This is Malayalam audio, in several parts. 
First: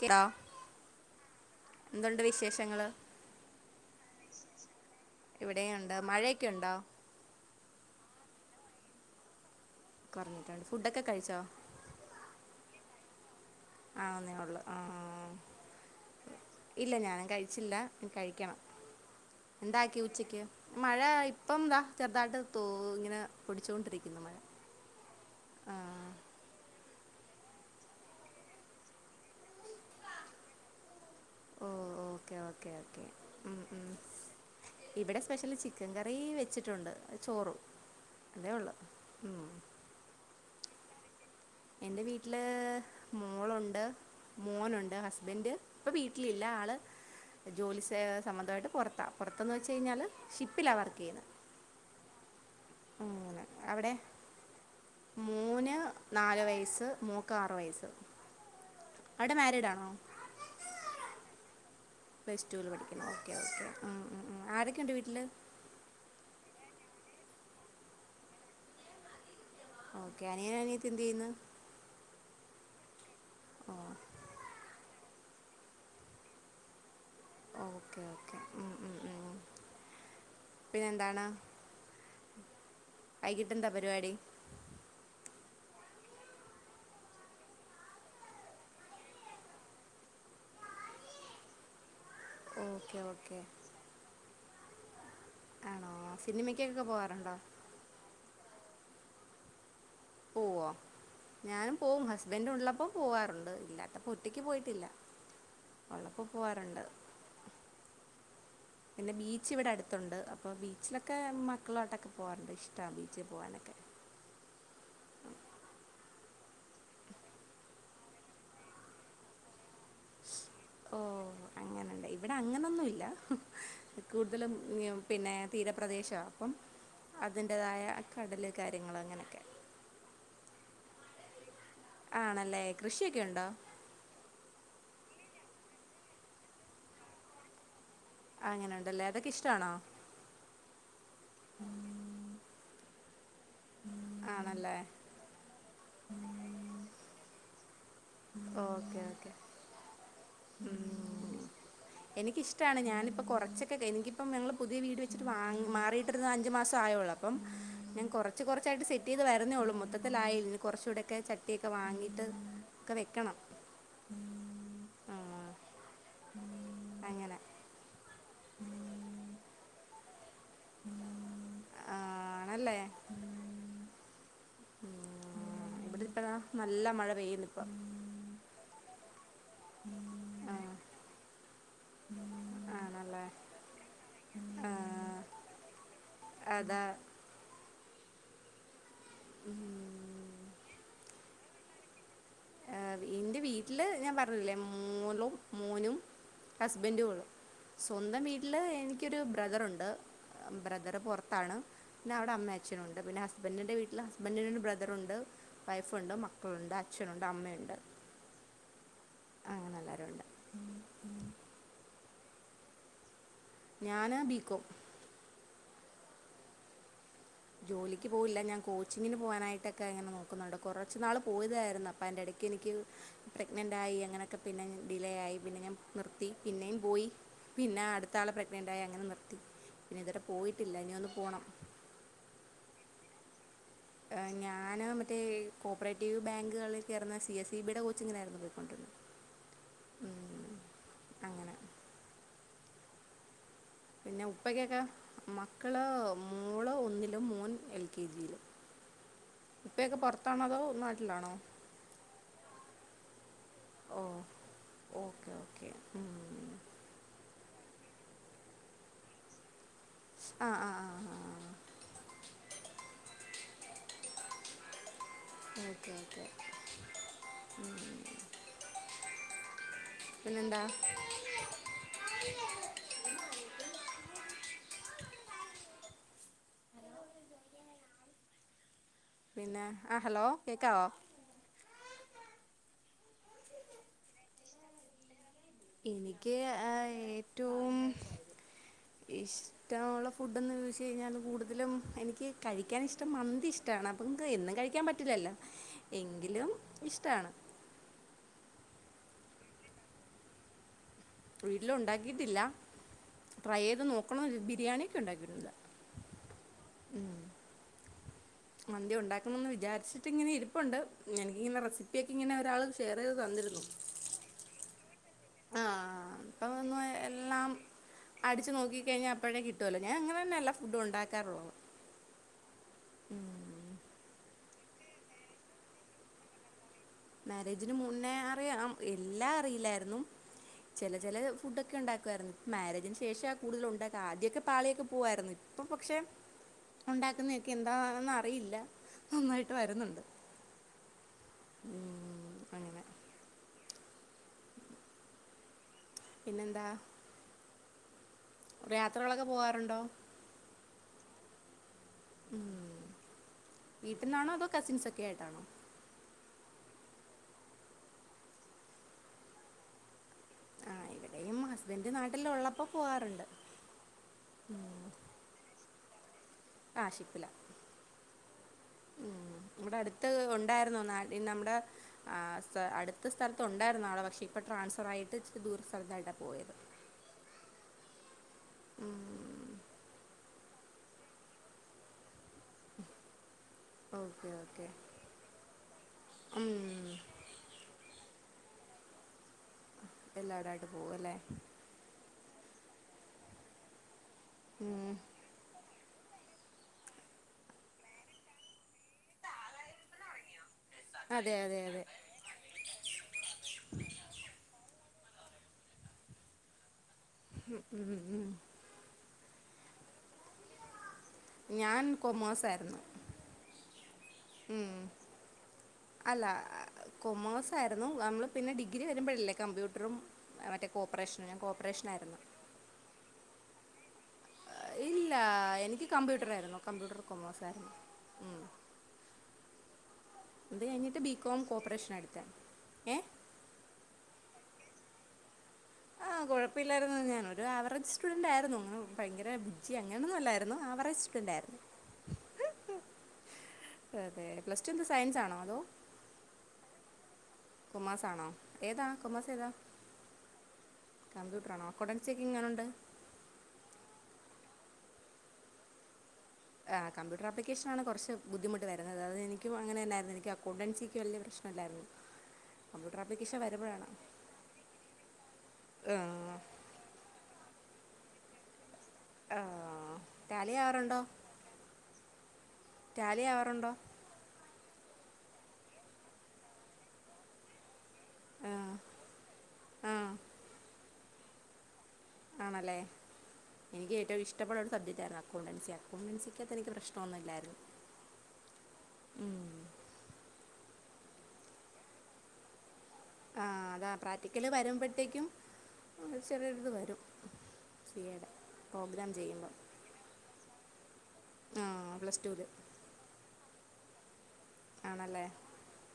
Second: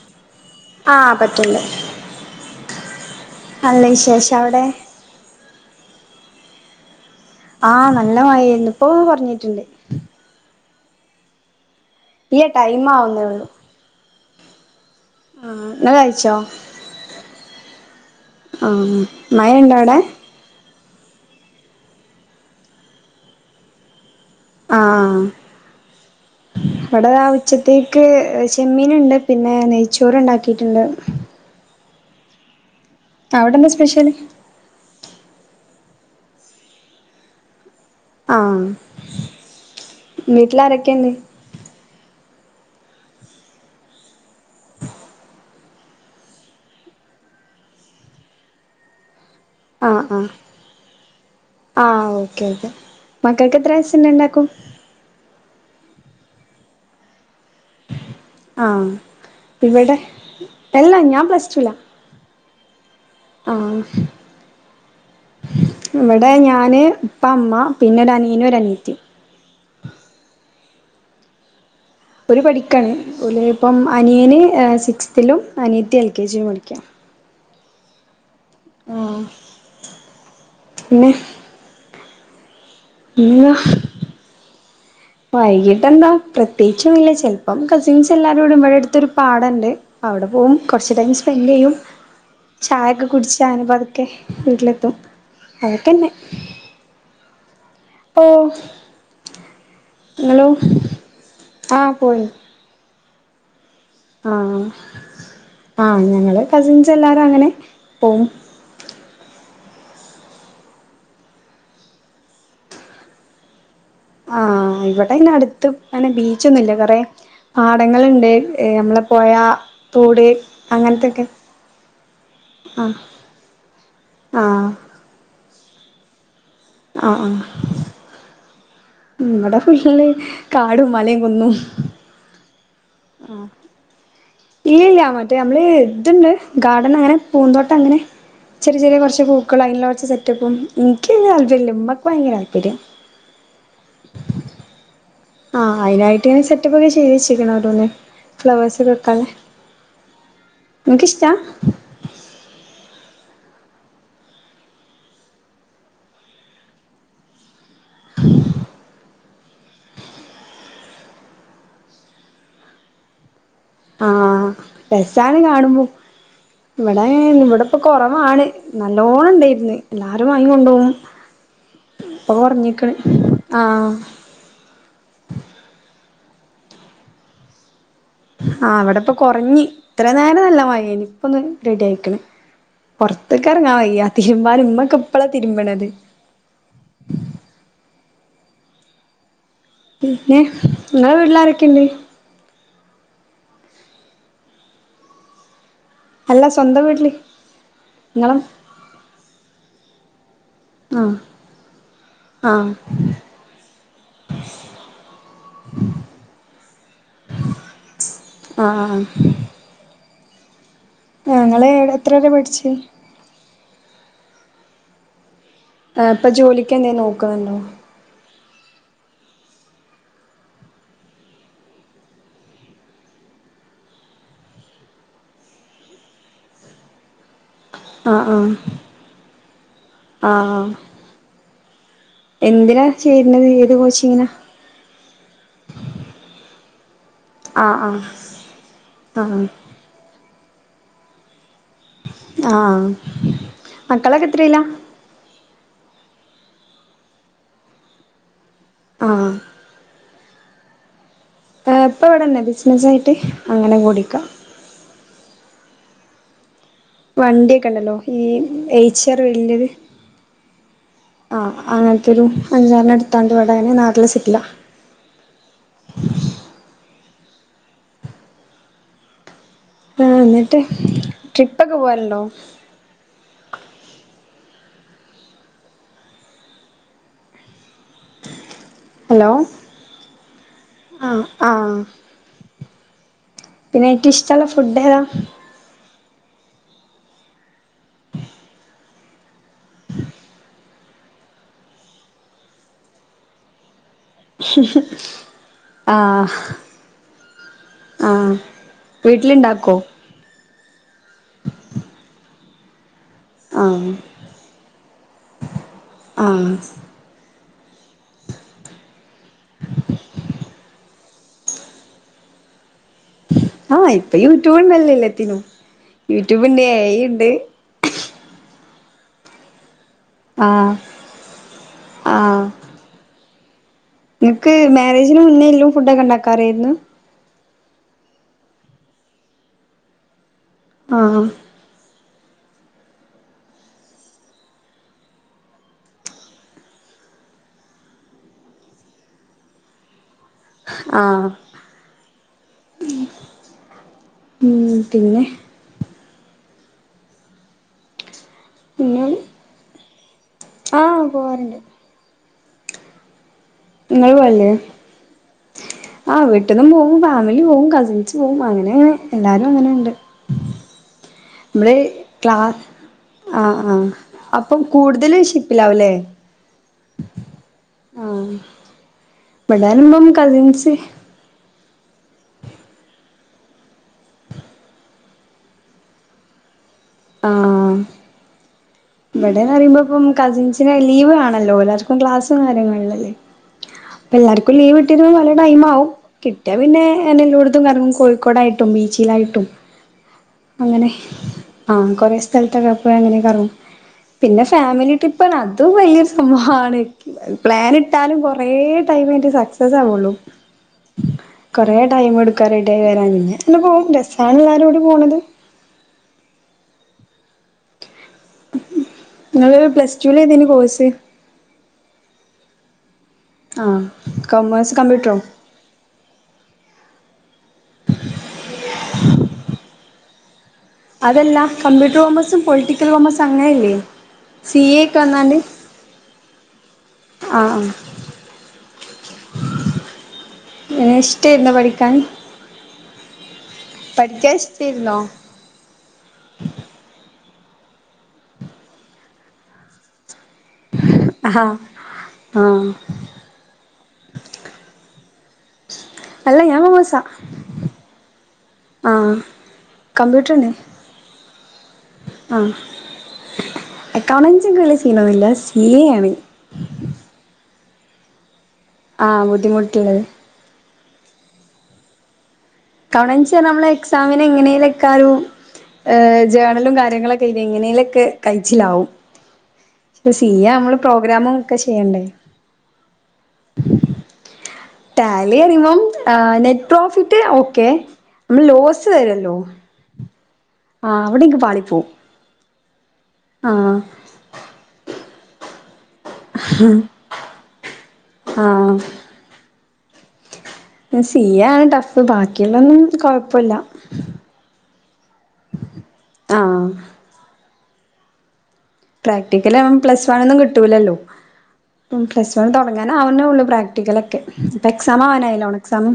ഹലോ ആഹ് പറ്റ്ണ്ട് എന്തുണ്ട് വിശേഷങ്ങള്? നല്ല വിശേഷം അവിടെ? ഇവിടെയുണ്ട് മഴയൊക്കെ ഉണ്ടോ? ആഹ്! നല്ല മഴയാരുന്നു. ഇപ്പൊ കുറഞ്ഞിട്ടുണ്ട്. കുറഞ്ഞിട്ടുണ്ട്. ഫുഡൊക്കെ കഴിച്ചോ? ഇല്ല! ടൈ മാകുന്നതേയുള്ളു. ആന്നേ! ഉള്ളൂ ആ ഇങ്ങള് കഴിച്ചോ ഇല്ല ഞാൻകഴിച്ചില്ല കഴിക്കണം. ആഹ് മഴയുണ്ടോ അവിടെ എന്താക്കി ഉച്ചയ്ക്ക്? മഴ ഇപ്പം ദാ ചെറുതായിട്ട് തോ ഇങ്ങനെ പൊടിച്ചുകൊണ്ടിരിക്കുന്നു മഴ. ആഹ് ആഹ് ആ! ആ ഇവിടെ ആ ഉച്ചത്തേക്ക് ചെമ്മീനുണ്ട്, പിന്നെ നെയ്ച്ചോറ് ഉണ്ടാക്കിട്ടുണ്ട്. ഓ ഓക്കെ ഓക്കെ. ഓക്കെ അവിടെന്താ സ്പെഷ്യല്? സ്പെഷ്യല് ചിക്കൻ കറി വെച്ചിട്ടുണ്ട്, ചോറും. അതേ ആഹ്. ഉള്ളു ഉം. വീട്ടിലാരൊക്കെണ്ട്? എൻ്റെ വീട്ടില് മോളുണ്ട്, മോനുണ്ട്, ഹസ്ബൻഡ് ഇപ്പൊ വീട്ടിലില്ല ആള് ജോലി സംബന്ധമായിട്ട് പുറത്താ. പുറത്തന്ന് വെച്ചു ആഹ് കഴിഞ്ഞാല് ആഹ് ഷിപ്പിലാ വർക്ക് ചെയ്യുന്നത്. ആഹ് ഓക്കെ ഓക്കെ അങ്ങനെ മക്കൾക്ക് അവിടെ എത്രവയസു ഇണ്ടാക്കും? മോന് നാല് വയസ്സ്, മോക്ക് ആറു വയസ്സ്. ആ അവിടെ മാരീഡാണോ ഇവിടെ അല്ലാ ഞാൻ പ്ലസ്ടുലാ. പ്ലസ് ടൂവിൽ പഠിക്കണു ഓക്കെ ഓക്കെ! ഉം ആരൊക്കെയുണ്ട് വീട്ടില്? ഞാന് ഇവിടെ ഉപ്പ അമ്മ പിന്നെ ഒരനിയനും ഒരനീത്തിം. ഇപ്പെന്ത് ചെയ്യുന്നു? ഓര് പഠിക്കാണ്. ഓല് ഓ ഇപ്പം അനിയന് സിക്സ്തിലും അനിയത്തി എൽ കെ ജി ലും പഠിക്കാണ്. Okay okay. ഉം പിന്നെ എന്താണ്? ഇന്ന് വൈകിട്ടെന്താ പരിപാടി? വൈകിട്ട് എന്താ പ്രത്യേകിച്ചും ഇല്ല! ചിലപ്പം കസിൻസ് എല്ലാരും കൂടി ഇവിടെ അടുത്തൊരു പാടമുണ്ട് അവിടെ അവിടെ! പോവും. കുറച്ച് ടൈം സ്പെൻഡ് ചെയ്യും. ഓക്കെ ചായയൊക്കെ ഓക്കെ കുടിച്ച് ആണു പതുക്കെ വീട്ടിലെത്തും. ആണോ? അതൊക്കെന്നെ സിനിമക്കൊക്കെ പോവാറുണ്ടോ? ഓ. നിങ്ങളോ പോവോ? ഞാനും ആഹ് പോവും. പോയി ഹസ്ബൻഡ് ഉള്ളപ്പോ പോവാറുണ്ട്. ഒറ്റക്ക് ആഹ്! പോയിട്ടില്ല ആഹ്! ഉള്ളപ്പോ ഞങ്ങള് പോവാറുണ്ട് കസിൻസ് എല്ലാരും അങ്ങനെ പോവും. പിന്നെ ബീച്ച് ഇവിടെ അടുത്തുണ്ട്. അപ്പൊ ബീച്ചിലൊക്കെ മക്കളോട്ടൊക്കെ പോകാറുണ്ട്. ഇഷ്ടമാണ് ബീച്ചിൽ പോകാനൊക്കെ. ആഹ്! ഇവിടെ ഇങ്ങെടുത്ത് പിന്നെ ബീച്ചൊന്നുംല്ല. കുറെ പാടങ്ങളുണ്ട്. നമ്മള് പോയാ തൂടെ! ഓ! അങ്ങനണ്ട്. ഇവിടെ ആഹ് അങ്ങനൊന്നുംല്ല. കൂടുതലും ആഹ് പിന്നെ! തീരപ്രദേശമാണ് അപ്പം ആഹ് ആഹ് അതിൻ്റേതായ കടലുകാ! ഇവിടെ ഫി ഷ്യഷ്യലകാടും മലയും കുന്നും ആണല്ലേ? കൃഷിയൊക്കെ ഒണ്ടോ? ഇല്ലില്ല! മറ്റേ നമ്മള് ഇതുണ്ട് ഗാർഡൻ അങ്ങനെ പൂന്തോട്ടം അങ്ങനെ! ചെറിയ ചെറിയ അങ്ങനെയുണ്ടല്ലേ കുറച്ച് അതൊക്കെ പൂക്കൾ ഇഷ്ടമാണോ അതിനുള്ള കുറച്ച്സെറ്റപ്പും എനിക്ക് താല്പര്യമില്ല ഉമ്മക്ക് ഭയങ്കര താല്പര്യ ആണല്ലേ ആ അതിനായിട്ട് ഇങ്ങനെ സെറ്റപ്പ് ഒക്കെ ചെയ്ത് വെച്ചേക്കണ് ഓരോന്ന് ഫ്ലവേഴ്സ് വെക്കാന് ഉ നിനക്കിഷ്ടാ എനിക്കിഷ്ടാണ് ഞാന് അ കുറച്ചൊക്കെ എനിക്ക് പ്പം ങ്ങൾ പുതിയ വീട് വെച്ച്മാറീട്ട് ഒരു അഞ്ച്മാസം ആയതേ ഉള്ളൂ അപ്പം ഞ കുറച്ച് കുറച്ചായിട്ട് സെറ്റ് ചെയ്ത് വരുന്നേള്ളൂ മൊത്തത്തിലായി ഇനി കൊറച്ചുകൂടൊക്കെ ചട്ടിയൊക്കെ വാങ്ങീട്ട് ഒക്കെ വക്കണം ആ ഹാ രസാണ് കാണുമ്പം. ഇവടെ അങ്ങനെ ഇവടെപ്പൊ കൊറ ആ ആണ്. നല്ലോണം ണ്ടേര്ന്ന്. ആര വാങ്ങികൊണ്ടൊവും. ആ, ആണല്ലേ ഓളൊറങ്ങിക്ക്ണ്. ആ പ്പതാ നല്ല മഴ പെയ്യ്ണ്ട്പ്പം ആ അവടപ്പൊ കൊറഞ്ഞി. ഇത്രനേരം ആ, ല്ല മഴേനി, ഇപ്പൊന്ന് റെഡി ആയിക്ക്ണ്. ആണല്ലേ പൊർത്ത്ക്കെ ർങ്ങാവെയ്യ, തിരുമ്പാനും ആ, മ്മക്കെ ഇപ്പളാ തിരുമ്പ്ണത്. അതാ! [inaudible] പിന്നെ, ങ്ങളെ വീട്ടിലാരൊക്കെണ്ട്? ഏർ ഇന്റെ വീട്ടില്, ഞാൻ പർഞ്ഞില്ലേ മോളും മോനും, അല്ല സ്വന്തം വീട്ടില് ഹസ്ബൻ്റുംള്ളു. സ്വന്തം ഇങ്ങളെ വീട്ടില് എനിയ്ക്കൊരു ബ്രദറുണ്ട്. ബ്രദറ് ആഹ് പൊർത്താണ്. പിന്നവടെ അമ്മ ആഹ് അച്ഛനുണ്ട്. പിന്നെ ഹസ്ബൻഡിന്റെ വീട്ടില് ഹസ്ബൻഡി്ന് ബ്രദറുണ്ട്. വൈഫുണ്ട്, മക്കളുണ്ട്, അച്ഛനുണ്ട്, അമ്മയുണ്ട്. ആഹ് അങ്ങനെ എല്ലാവരും ഉണ്ട് ആ ങ്ങള് എ എത്രരെ പഠിച്ച്? ഞാന് ബിക്കോം. ആ പ്പ ജോലിക്കെന്തേ നോ ജോലിയ്ക്ക് പോയില്ല. ഞാ കോച്ചിങ്ങിന് പോവാനായിട്ടൊക്കെ ങ്ങനെ നോക്കുന്നൊണ്ട്. കൊറച്ച്നാള് പോയതായിരുന്നു. അപ്പയിൻ്റെടയ്ക്ക് നിയ്ക്ക് പ്രഗ്നൻ ണ്ടായി. അങ്ങനൊക്കെ, പിന്നെ ഡിലേ യായി. പിന്നെ ഞാൻ നിർത്തി. പിന്നെയും പോയി. പിന്നെ ആഹ് അട്ത്താളെ ആഹ് പ്രഗ്നന്റ് ആയി. അങ്ങനെ നിർത്തി. പിന്നെ ഇതുവരെ ആഹ് പോയിട്ടില്ല, ഇനിയൊന്നു പോണം. എന്തിനാ ചേര്ണത്. എ ആ ഞാന് മറ്റേ ഈ കോപ്പറേറ്റീവ് ബേങ്കുകളി കേറ്ന്ന സി എസ് ഇ ബിടെ കോച്ചിങ്ങനെ ആയിര്ന്ന് പോയിക്കൊണ്ട താ അങ്ങനെ, ആഹാ! പിന്നെ മക്കളൊക്കെ എത്രയിലാ? ഉപ്പയ്ക്കൊക്കെ മക്കള് മോള് ഒന്നിലും മോൻ എൽ കെ ജിയിലും. ആ ഹാ തണതോ [unintelligible] ആപ്പൊ വടെന്നെ, ബിസ്നസായിട്ട് അങ്ങനെ ഓ പോണ്ടിക്കാ. [inaudible] വണ്ട്യൊക്കെണ്ടല്ലോ ഈ എയ്ച്ചആർ വല്ല്യത്. ആ ആ [unintelligible] അഞ്ചാർന്ന തണ്ടപടകനെ നാട്ട്ല് സിക്കില [inaudible] ആ ഹാ ന്നട്ട്, പിന്നെന്താ ട്രിപ്പൊക്കെ പോവൽണ്ടോ? ഹലോ! പിന്നെ ആ ഹലോ കേൾക്കാവോ ആ ആ പിന്നെ ഏറ്റവുഷ്ടള്ള ഫുഡേതാ? എനിക്ക് ഏ ഏറ്റവും ഇഷ് ഷ്ടമുള്ള ഫുഡെന്ന് ചോദിച്ച് കഴിഞ്ഞാല് കൂട്തലും എനിയ്ക്ക് കഴിയ്ക്കാനിഷ്‌ടം മന്തിഷ് ടാണ്. അപ്പം ക്ക് എന്നും കഴിക്കാൻ പറ്റില്ലല്ലോ ആഹ് എങ്കിലും ഇഷ്ടാണ്. വീട്ടില്ണ്ടാക്കോ? വീട്ടിലൊ ഒണ്ടാക്കിട്ടില്ല. ട്രൈയ്ത് ആഹ് നോക്കണം. ബിരിയാണിയൊക്കെ ഉണ്ടാക്കിട്ടുണ്ട്. ആഹ് മന്തി ഉണ്ടാക്കണോന്ന് വിചാരിച്ചിട്ടിങ്ങനെ ഇരിപ്പുണ്ട്. ന്ന എനിക്കിങ്ങനെ റെസിപ്പി ഒക്കെ ഇങ്ങനെ ഒരാള് ആഹ ഇപ്പ യൂട്യൂബ് ഉണ്ടല്ലേ എല്ലത്തിനും. ആ ആഹ് യൂട്യൂബ് ഇപ്പം ഇണ്ട്, ഒന്ന് എഐ ഉണ്ട് എല്ലാം അടിച്ചു നോക്കി കഴിഞ്ഞാൽ അപ്പോഴേ കിട്ടുവല്ലേ ഞാൻ അങ്ങനെ തന്നെ എല്ലാ ആഹ് ഫുഡും ഉണ്ടാക്കാറുള്ളത് ആഹ് ഉം നിങ്ങക്ക് മാരേജിന് മുന്നേ എല്ലും ഫുഡ് ഒക്കെ ഉണ്ടാക്കാറായിരുന്നു? മാരേജിന് മുന്നേ അറിയാം. എല്ലാം അറിയില്ലായിരുന്നു. ചെല ചെല ആഹ് ഫുഡ്‌ ഒക്കെ ഉണ്ടാ മാരേജിന് ശേഷം ആ കൂടുതൽ ഉണ്ടാക്ക. ആദ്യമൊക്കെ പാളിയൊക്കെ പോവായിരുന്നു ഇപ്പൊ പക്ഷെ, ഉണ്ടാക്കുന്നയൊക്കെ എന്താന്നറിയില്ല നന്നായിട്ട് വരുന്നുണ്ട് ആഹ ഉം അങ്ങനെ ഉം പിന്നെ പിന്നെന്താ പിന്നെ യാത്രകളൊക്കെ പോവാറുണ്ടോ? ആഹ് പോവാറുണ്ട് ഉം നിങ്ങള് വീട്ടിന്നാണോ അതോ പോവലില്ലേ കസിൻസ് ഒക്കെ ആയിട്ടാണോ? പെറ്റന്നും പോവും, ഫാമിലി പോവും, കസിൻസും പോവും, അങ്ങനെ എല്ലാരും അങ്ങനെണ്ട്. ആഹ ഇല്ല മ്മള് ക്ലാ ആ അപ്പം കൂടുതല് ഷിപ്പിൽ ആവുംല്ലേ ആ ഷിപ്പില. ഉം ഇവിടെ ഇവിടരുമ്പം അടുത്ത് കസിൻസ് ഉണ്ടായിരുന്നു നാട്ടി നമ്മുടെ ആ അടുത്ത സ്ഥലത്തുണ്ടായിരുന്നു ആള്, പക്ഷെ ഇപ്പൊ ട്രാൻസ്ഫർ ആയിട്ട് ച്ചിരിദൂര സ്ഥലത്തായിട്ടാ പോയത് ആഹ് ഇവിടെന്ന് പറുമ്പോ ഇപ്പം കസിൻസിനെ ലീവ് ആണല്ലോ എല്ലാർക്കും ക്ലാസും കാര്യങ്ങളല്ലെ. ഓക്കെ എല്ലാർക്കും ഓക്കെ ലീവ് ഇട്ടിരുമ്പോ പല ടൈം ആവും. ഉം കിട്ടിയാ പിന്നെ എന്നെ എല്ലോട്ത്തും കറങ്ങും. കോഴിക്കോട് ടായിട്ടും ബീച്ചിലായിട്ടും എല്ലാവരുമായിട്ട് അങ്ങനെ പോകും അല്ലേ ആ കൊറെ സ് അങ്ങനെ കറങ്ങും. പിന്നെ ഉം ഫാമിലി ട്രിപ്പ്റഞ്ഞാൽ അത് വല്യ സം മാണ്. പ്ലാൻ ഇട്ടാലും കുറേ ടൈം കഴിഞ്ഞിട്ടേ സക്സസ് ആവുള്ളു അതെ അതെ കുറേ അതെ ടൈം എടുക്കും റെഡിയായി വരാന്, എന്നെ പോവും രസാണ് എല്ലാരോടി പോണത് [inaudible] ഉം ഉ ഉം ങ്ങള് പ്ലസ്ടുലേതേനി കോഴ്സ്? ഞാൻ കൊമേഴ്സ് ആയിരുന്നു. ആ കൊമേഴ്സ് കമ്പ്യൂട്ടറും കോമേഴ്സ് ആയിരുന്നു. നമ്മള് പിന്നെ ഡിഗ്രി വരുമ്പോഴല്ലേ കമ്പ്യൂട്ടറും മറ്റേ കോപ്പറേഷനും അതല്ല ഞാൻ കമ്പ്യൂട്ടർ കോപ്പറേഷനായിരുന്നു കൊമേഴ്സും പൊളിറ്റിക്കൽ കൊമേഴ്സും അങ്ങനെയല്ലേ സി എ ആ വന്നാണ്ട് എനിക്ക് കമ്പ്യൂട്ടർ ആയിരുന്നു. കമ്പ്യൂട്ടർ ആ കൊമേഴ്സ് ആയിരുന്നു. ഉ അത് എങ്ങനെ കഴിഞ്ഞിട്ട് ബികോം ഇഷ്ടായിരുന്നോ കോപ്പറേഷൻ പഠിക്കാൻ എടുത്ത ഏ പഠിക്കാൻ ഇഷ്ടായിരുന്നോ? ആഹ കുഴപ്പമില്ലായിരുന്നു ഞാനൊരു ആ അവറേജ് സ്റ്റുഡന്റ് ആയിരുന്നു അ ഭയങ്കര ബുജി അങ്ങനൊന്നല്ലായിരുന്നു ആവറേജ് സ്റ്റുഡൻറ് ആഹാ ആയിരുന്നു. ആ അതെ പ്ലസ് ടു എന്താ സയൻസ് ആണോ? ഹലോ അല്ല ഞാൻ കൊമേഴ്സ കൊമേഴ്സ് ആണോ ഏതാ കോമേഴ്സ് ഏതാ കമ്പ്യൂട്ടറുണ്ട് കമ്പ്യൂട്ടറാണോ അക്കൗണ്ടൻസി ഒക്കെ ആ എങ്ങനുണ്ട്? വല്യ സീനോന്നുല്ല സീ എ യാണ്. ആ കമ്പ്യൂട്ടർ ആപ്ലിക്കേഷൻ ആണ് കൊറച്ച് ബുദ്ധിമുട്ട് വരുന്നത് ആ അത് എനിക്കും അങ്ങനെ ബുദ്ധിമുട്ടുള്ളത് തന്നായിരുന്നു. എനിക്ക് അക്കൗണ്ടൻസിക്ക് വല്യ പ്രശ്നല്ലായിരുന്നു. അക്കൗണ്ടൻസി പറഞ്ഞ നമ്മളെ എക്സാമിന് എങ്ങനേലക്കാരു ആഹ് ജേണലും കാര്യങ്ങളൊക്കെ ഇങ്ങനെലൊക്കെ കഴിച്ചിലാവും. ആഹ് ടാലി സീയാമ്മള് ആവാറുണ്ടോ പ്രോഗ്രാമും ക്കെ ചെയ്യണ്ടേ ടാലി ആവാറുണ്ടൊ? ടാലി റിയുമ്പം നെറ്റ് പ്രോഫിറ്റ് ഓക്കെ നമ്മള് ആഹ് ലോസ് വരോലോ ആഹ് ആഹ് അവിടെന്ക് പാളി പോവും ആണല്ലേ എനിക്ക് ഏറ്റവും ഇഷ്ടപ്പെടുന്ന ഒരു സബ്ജക്റ്റായിരുന്നു അക്കൗണ്ടൻസി അപ്പ മൻസിക്കാത്ത എനിക്ക് പ്രശ്നംൊന്നുമല്ലായിരുന്നു ആഹ് ഉ [unintelligible] സി ആണ് ടഫ് ബാക്കിയുള്ളൊന്നും- കൊഴപ്പല്ല ആഹ അതാ പ്രാക്ടിക്കല് വരുമ്പോഴേത്തെക്കും ആഹ് ചെറിയാരിത് വരും. ചെയ്യട [unintelligible] പ്രാക്ടിക്കല് പ്ലസ് വൺ ഒന്നും കിട്ടൂില്ലല്ലോ ആ പ്ലസ് ടുവിൽ വൺ തുടങ്ങാന അവനേള്ളൂ- പ്രാക്ടിക്കൽ ഒക്കെ ഇപ്പൊ എക്സാം ആണല്ലേ ആവാനായില്ല ഓണം എക്സാം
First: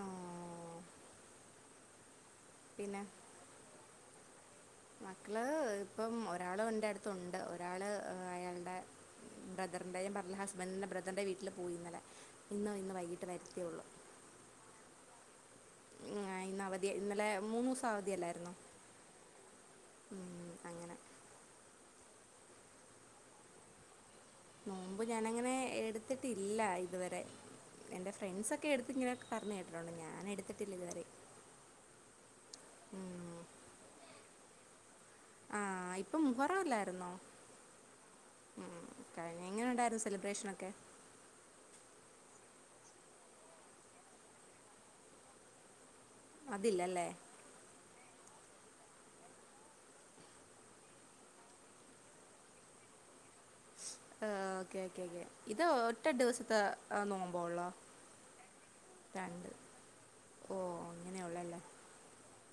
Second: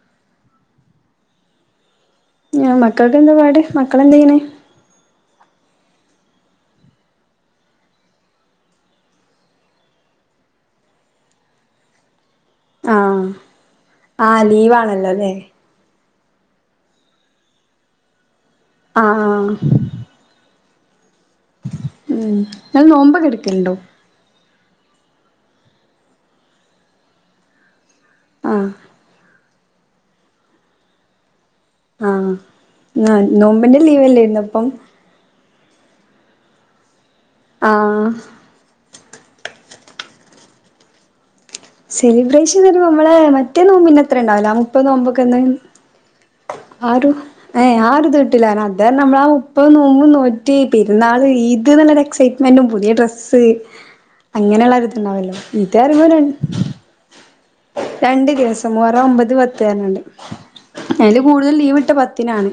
ആ മക്കൾക്ക് എന്താ പാട് മക്കളെന്തെ ചൊയിണ്. മക്കള് ഇപ്പം ഒരാള് എന്റെ അടുത്തുണ്ട് ഒരാള് അയാളുടെ- [unintelligible] ബറിന്റെയും പറ ഹസ്ബൻഡറിന്റെ ബ്രദറിന്റെ വീട്ടില് പോയിുന്നല്ലെ [unintelligible] ആഹ ആഹ് ലീവാ ആണല്ലോല്ലേ? ഇന്ന അവധി ഇന്നലെ മൂന്നുസം അവധിയ അല്ലായിരുന്നുോ? ആഹ ആഹ അങ്ങനെ ഉം ഇങ്ങൾ നോമ്പൊക്കെ ഇടുക്കലുണ്ടോ? നോമ്പ് ഞാനങ്ങനെ എടുത്തിട്ടില്ല ഇതുവരെ എൻ്റെ ഫ്രെണ്ട്സ് ആഹ് ഒക്കെ എടുത്ത് ഇങ്ങനെ പറഞ്ഞു കേട്ടിട്ടുണ്ട് ഞാൻ എടുത്തിട്ടില്ല ഇതുവരെ. ആഹ് ആ ഉം. നോമ്പിന്റെ ലീവല്ലേ ഇന്നപ്പം? ആഹ ഇപ്പം മുഹറല്ലായിരുന്നോ? ആഹ ആ എങ്ങനെ ഉണ്ടായിരുന്നു സെലിബ്രേഷനൊക്കെ? സെലിബ്രേഷൻ വരെ നമ്മടെ മറ്റേ നോമ്പിൻ്റെത്രേം ഇണ്ടാകില്ല ആഹ് മുപ്പത് നോമ്പൊക്കെ ഉള്ളത് അതില്ലല്ലേ ആറ് ഏ ആരു ദൊ [unintelligible] അത് നമ്മള മുപ്പ നോമ്പ് നോറ്റ്. പെരുന്നാൾ ഈദ്ന്നുള്ളൊരു. എക്സൈറ്റ്മെന്റും പുതിയ ഡ്രസ്സ്. അങ്ങനെയുള്ള ഒരുത്ത് ഉണ്ടാവല്ലോ ഇത [unintelligible] ആഹ് നോമ്പൊള്ള രണ്ട് ദിവസം മുഹറം ഒമ്പത് പത്ത് തരനണ്ട് ഓ അയ്ൻ്റ കൂടുതൽ അങ്ങനെയുള്ളല്ലേ ലീവ ഇട്ട പത്തിനാണ്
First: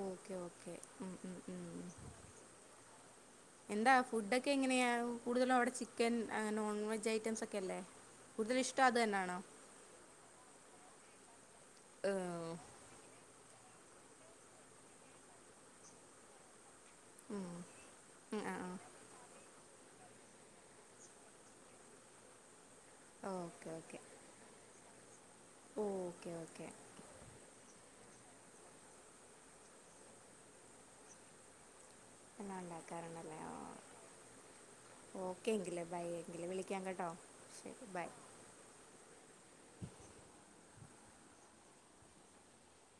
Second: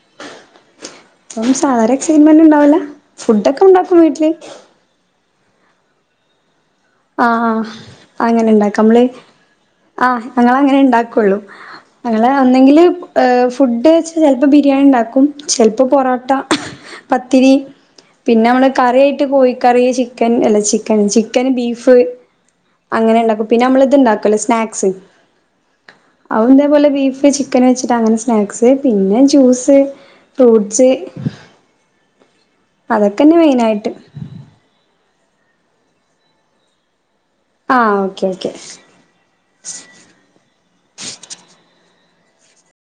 ഓക്കെ [inaudible] ഓക്കെ [inaudible] അപ്പ ഉം. സാധാരണ എക്സൈറ്റ്മെന്റ് ഉണ്ടാവല ഫുഡ ഒക്കെ എന്താ ഉണ്ടാക്കും വീട്ടില്. ഫുഡൊക്കെ എങ്ങനെയാ കൂടുതലും അവിടെ ചിക്കൻ അങ്ങനെ- ആ അങ്ങനെ ഉണ്ടാക്ക ഇഷ്ടം നമ്മള അത് തന്നെയാണോ ആ് ഞങൾ അങ്ങനെ ഉണ്ടാക്കുള്ളു. ഏ, അങ്ങെ ഒന്നെങ്കിൽ ഹ [unintelligible] ഫുഡ് വെച്ചാൽ ചിലപ്പോ ബിരിയാണി ഉണ്ടാക്കും. ചിലപ്പോ പൊറോട്ട. പത്തിരി ഉം. ഉം പിന്നെ ആ നമ്മള് കറിയായിട്ട് കോഴിക്കറി ചിക്കൻ അല്ല ചിക്കൻ ചിക്കന് ബീഫ്- ഫ് അങ്ങനെ ആ ഉണ്ടാക്കും പിന്നെ ഓക്കെ ഓക്കെ നമ്മളിത്ണ്ടാക്കല്ലോ സ്നാക്സ് ഓക്കെ അത് ഓക്കെ ഇതേപോലെ ബീഫ് ചിക്കൻ വെച്ച് ങ്ങനെ സ്നാക്സ് പിന്നെ ജ്യൂസ് ഫ്രൂട്ട്സ്- എന്നാൽ അതൊക്കെന്നെ ഉണ്ടാക്കാറുണ്ടല്ലേ ഓ മെയിനായിട്ട്. ഓക്കെ എങ്കില് ബൈ എങ്കില് വിളിക്കാൻ കേട്ടോ. ശരി ആ ബൈ ഓക്കെ ഓക്കെ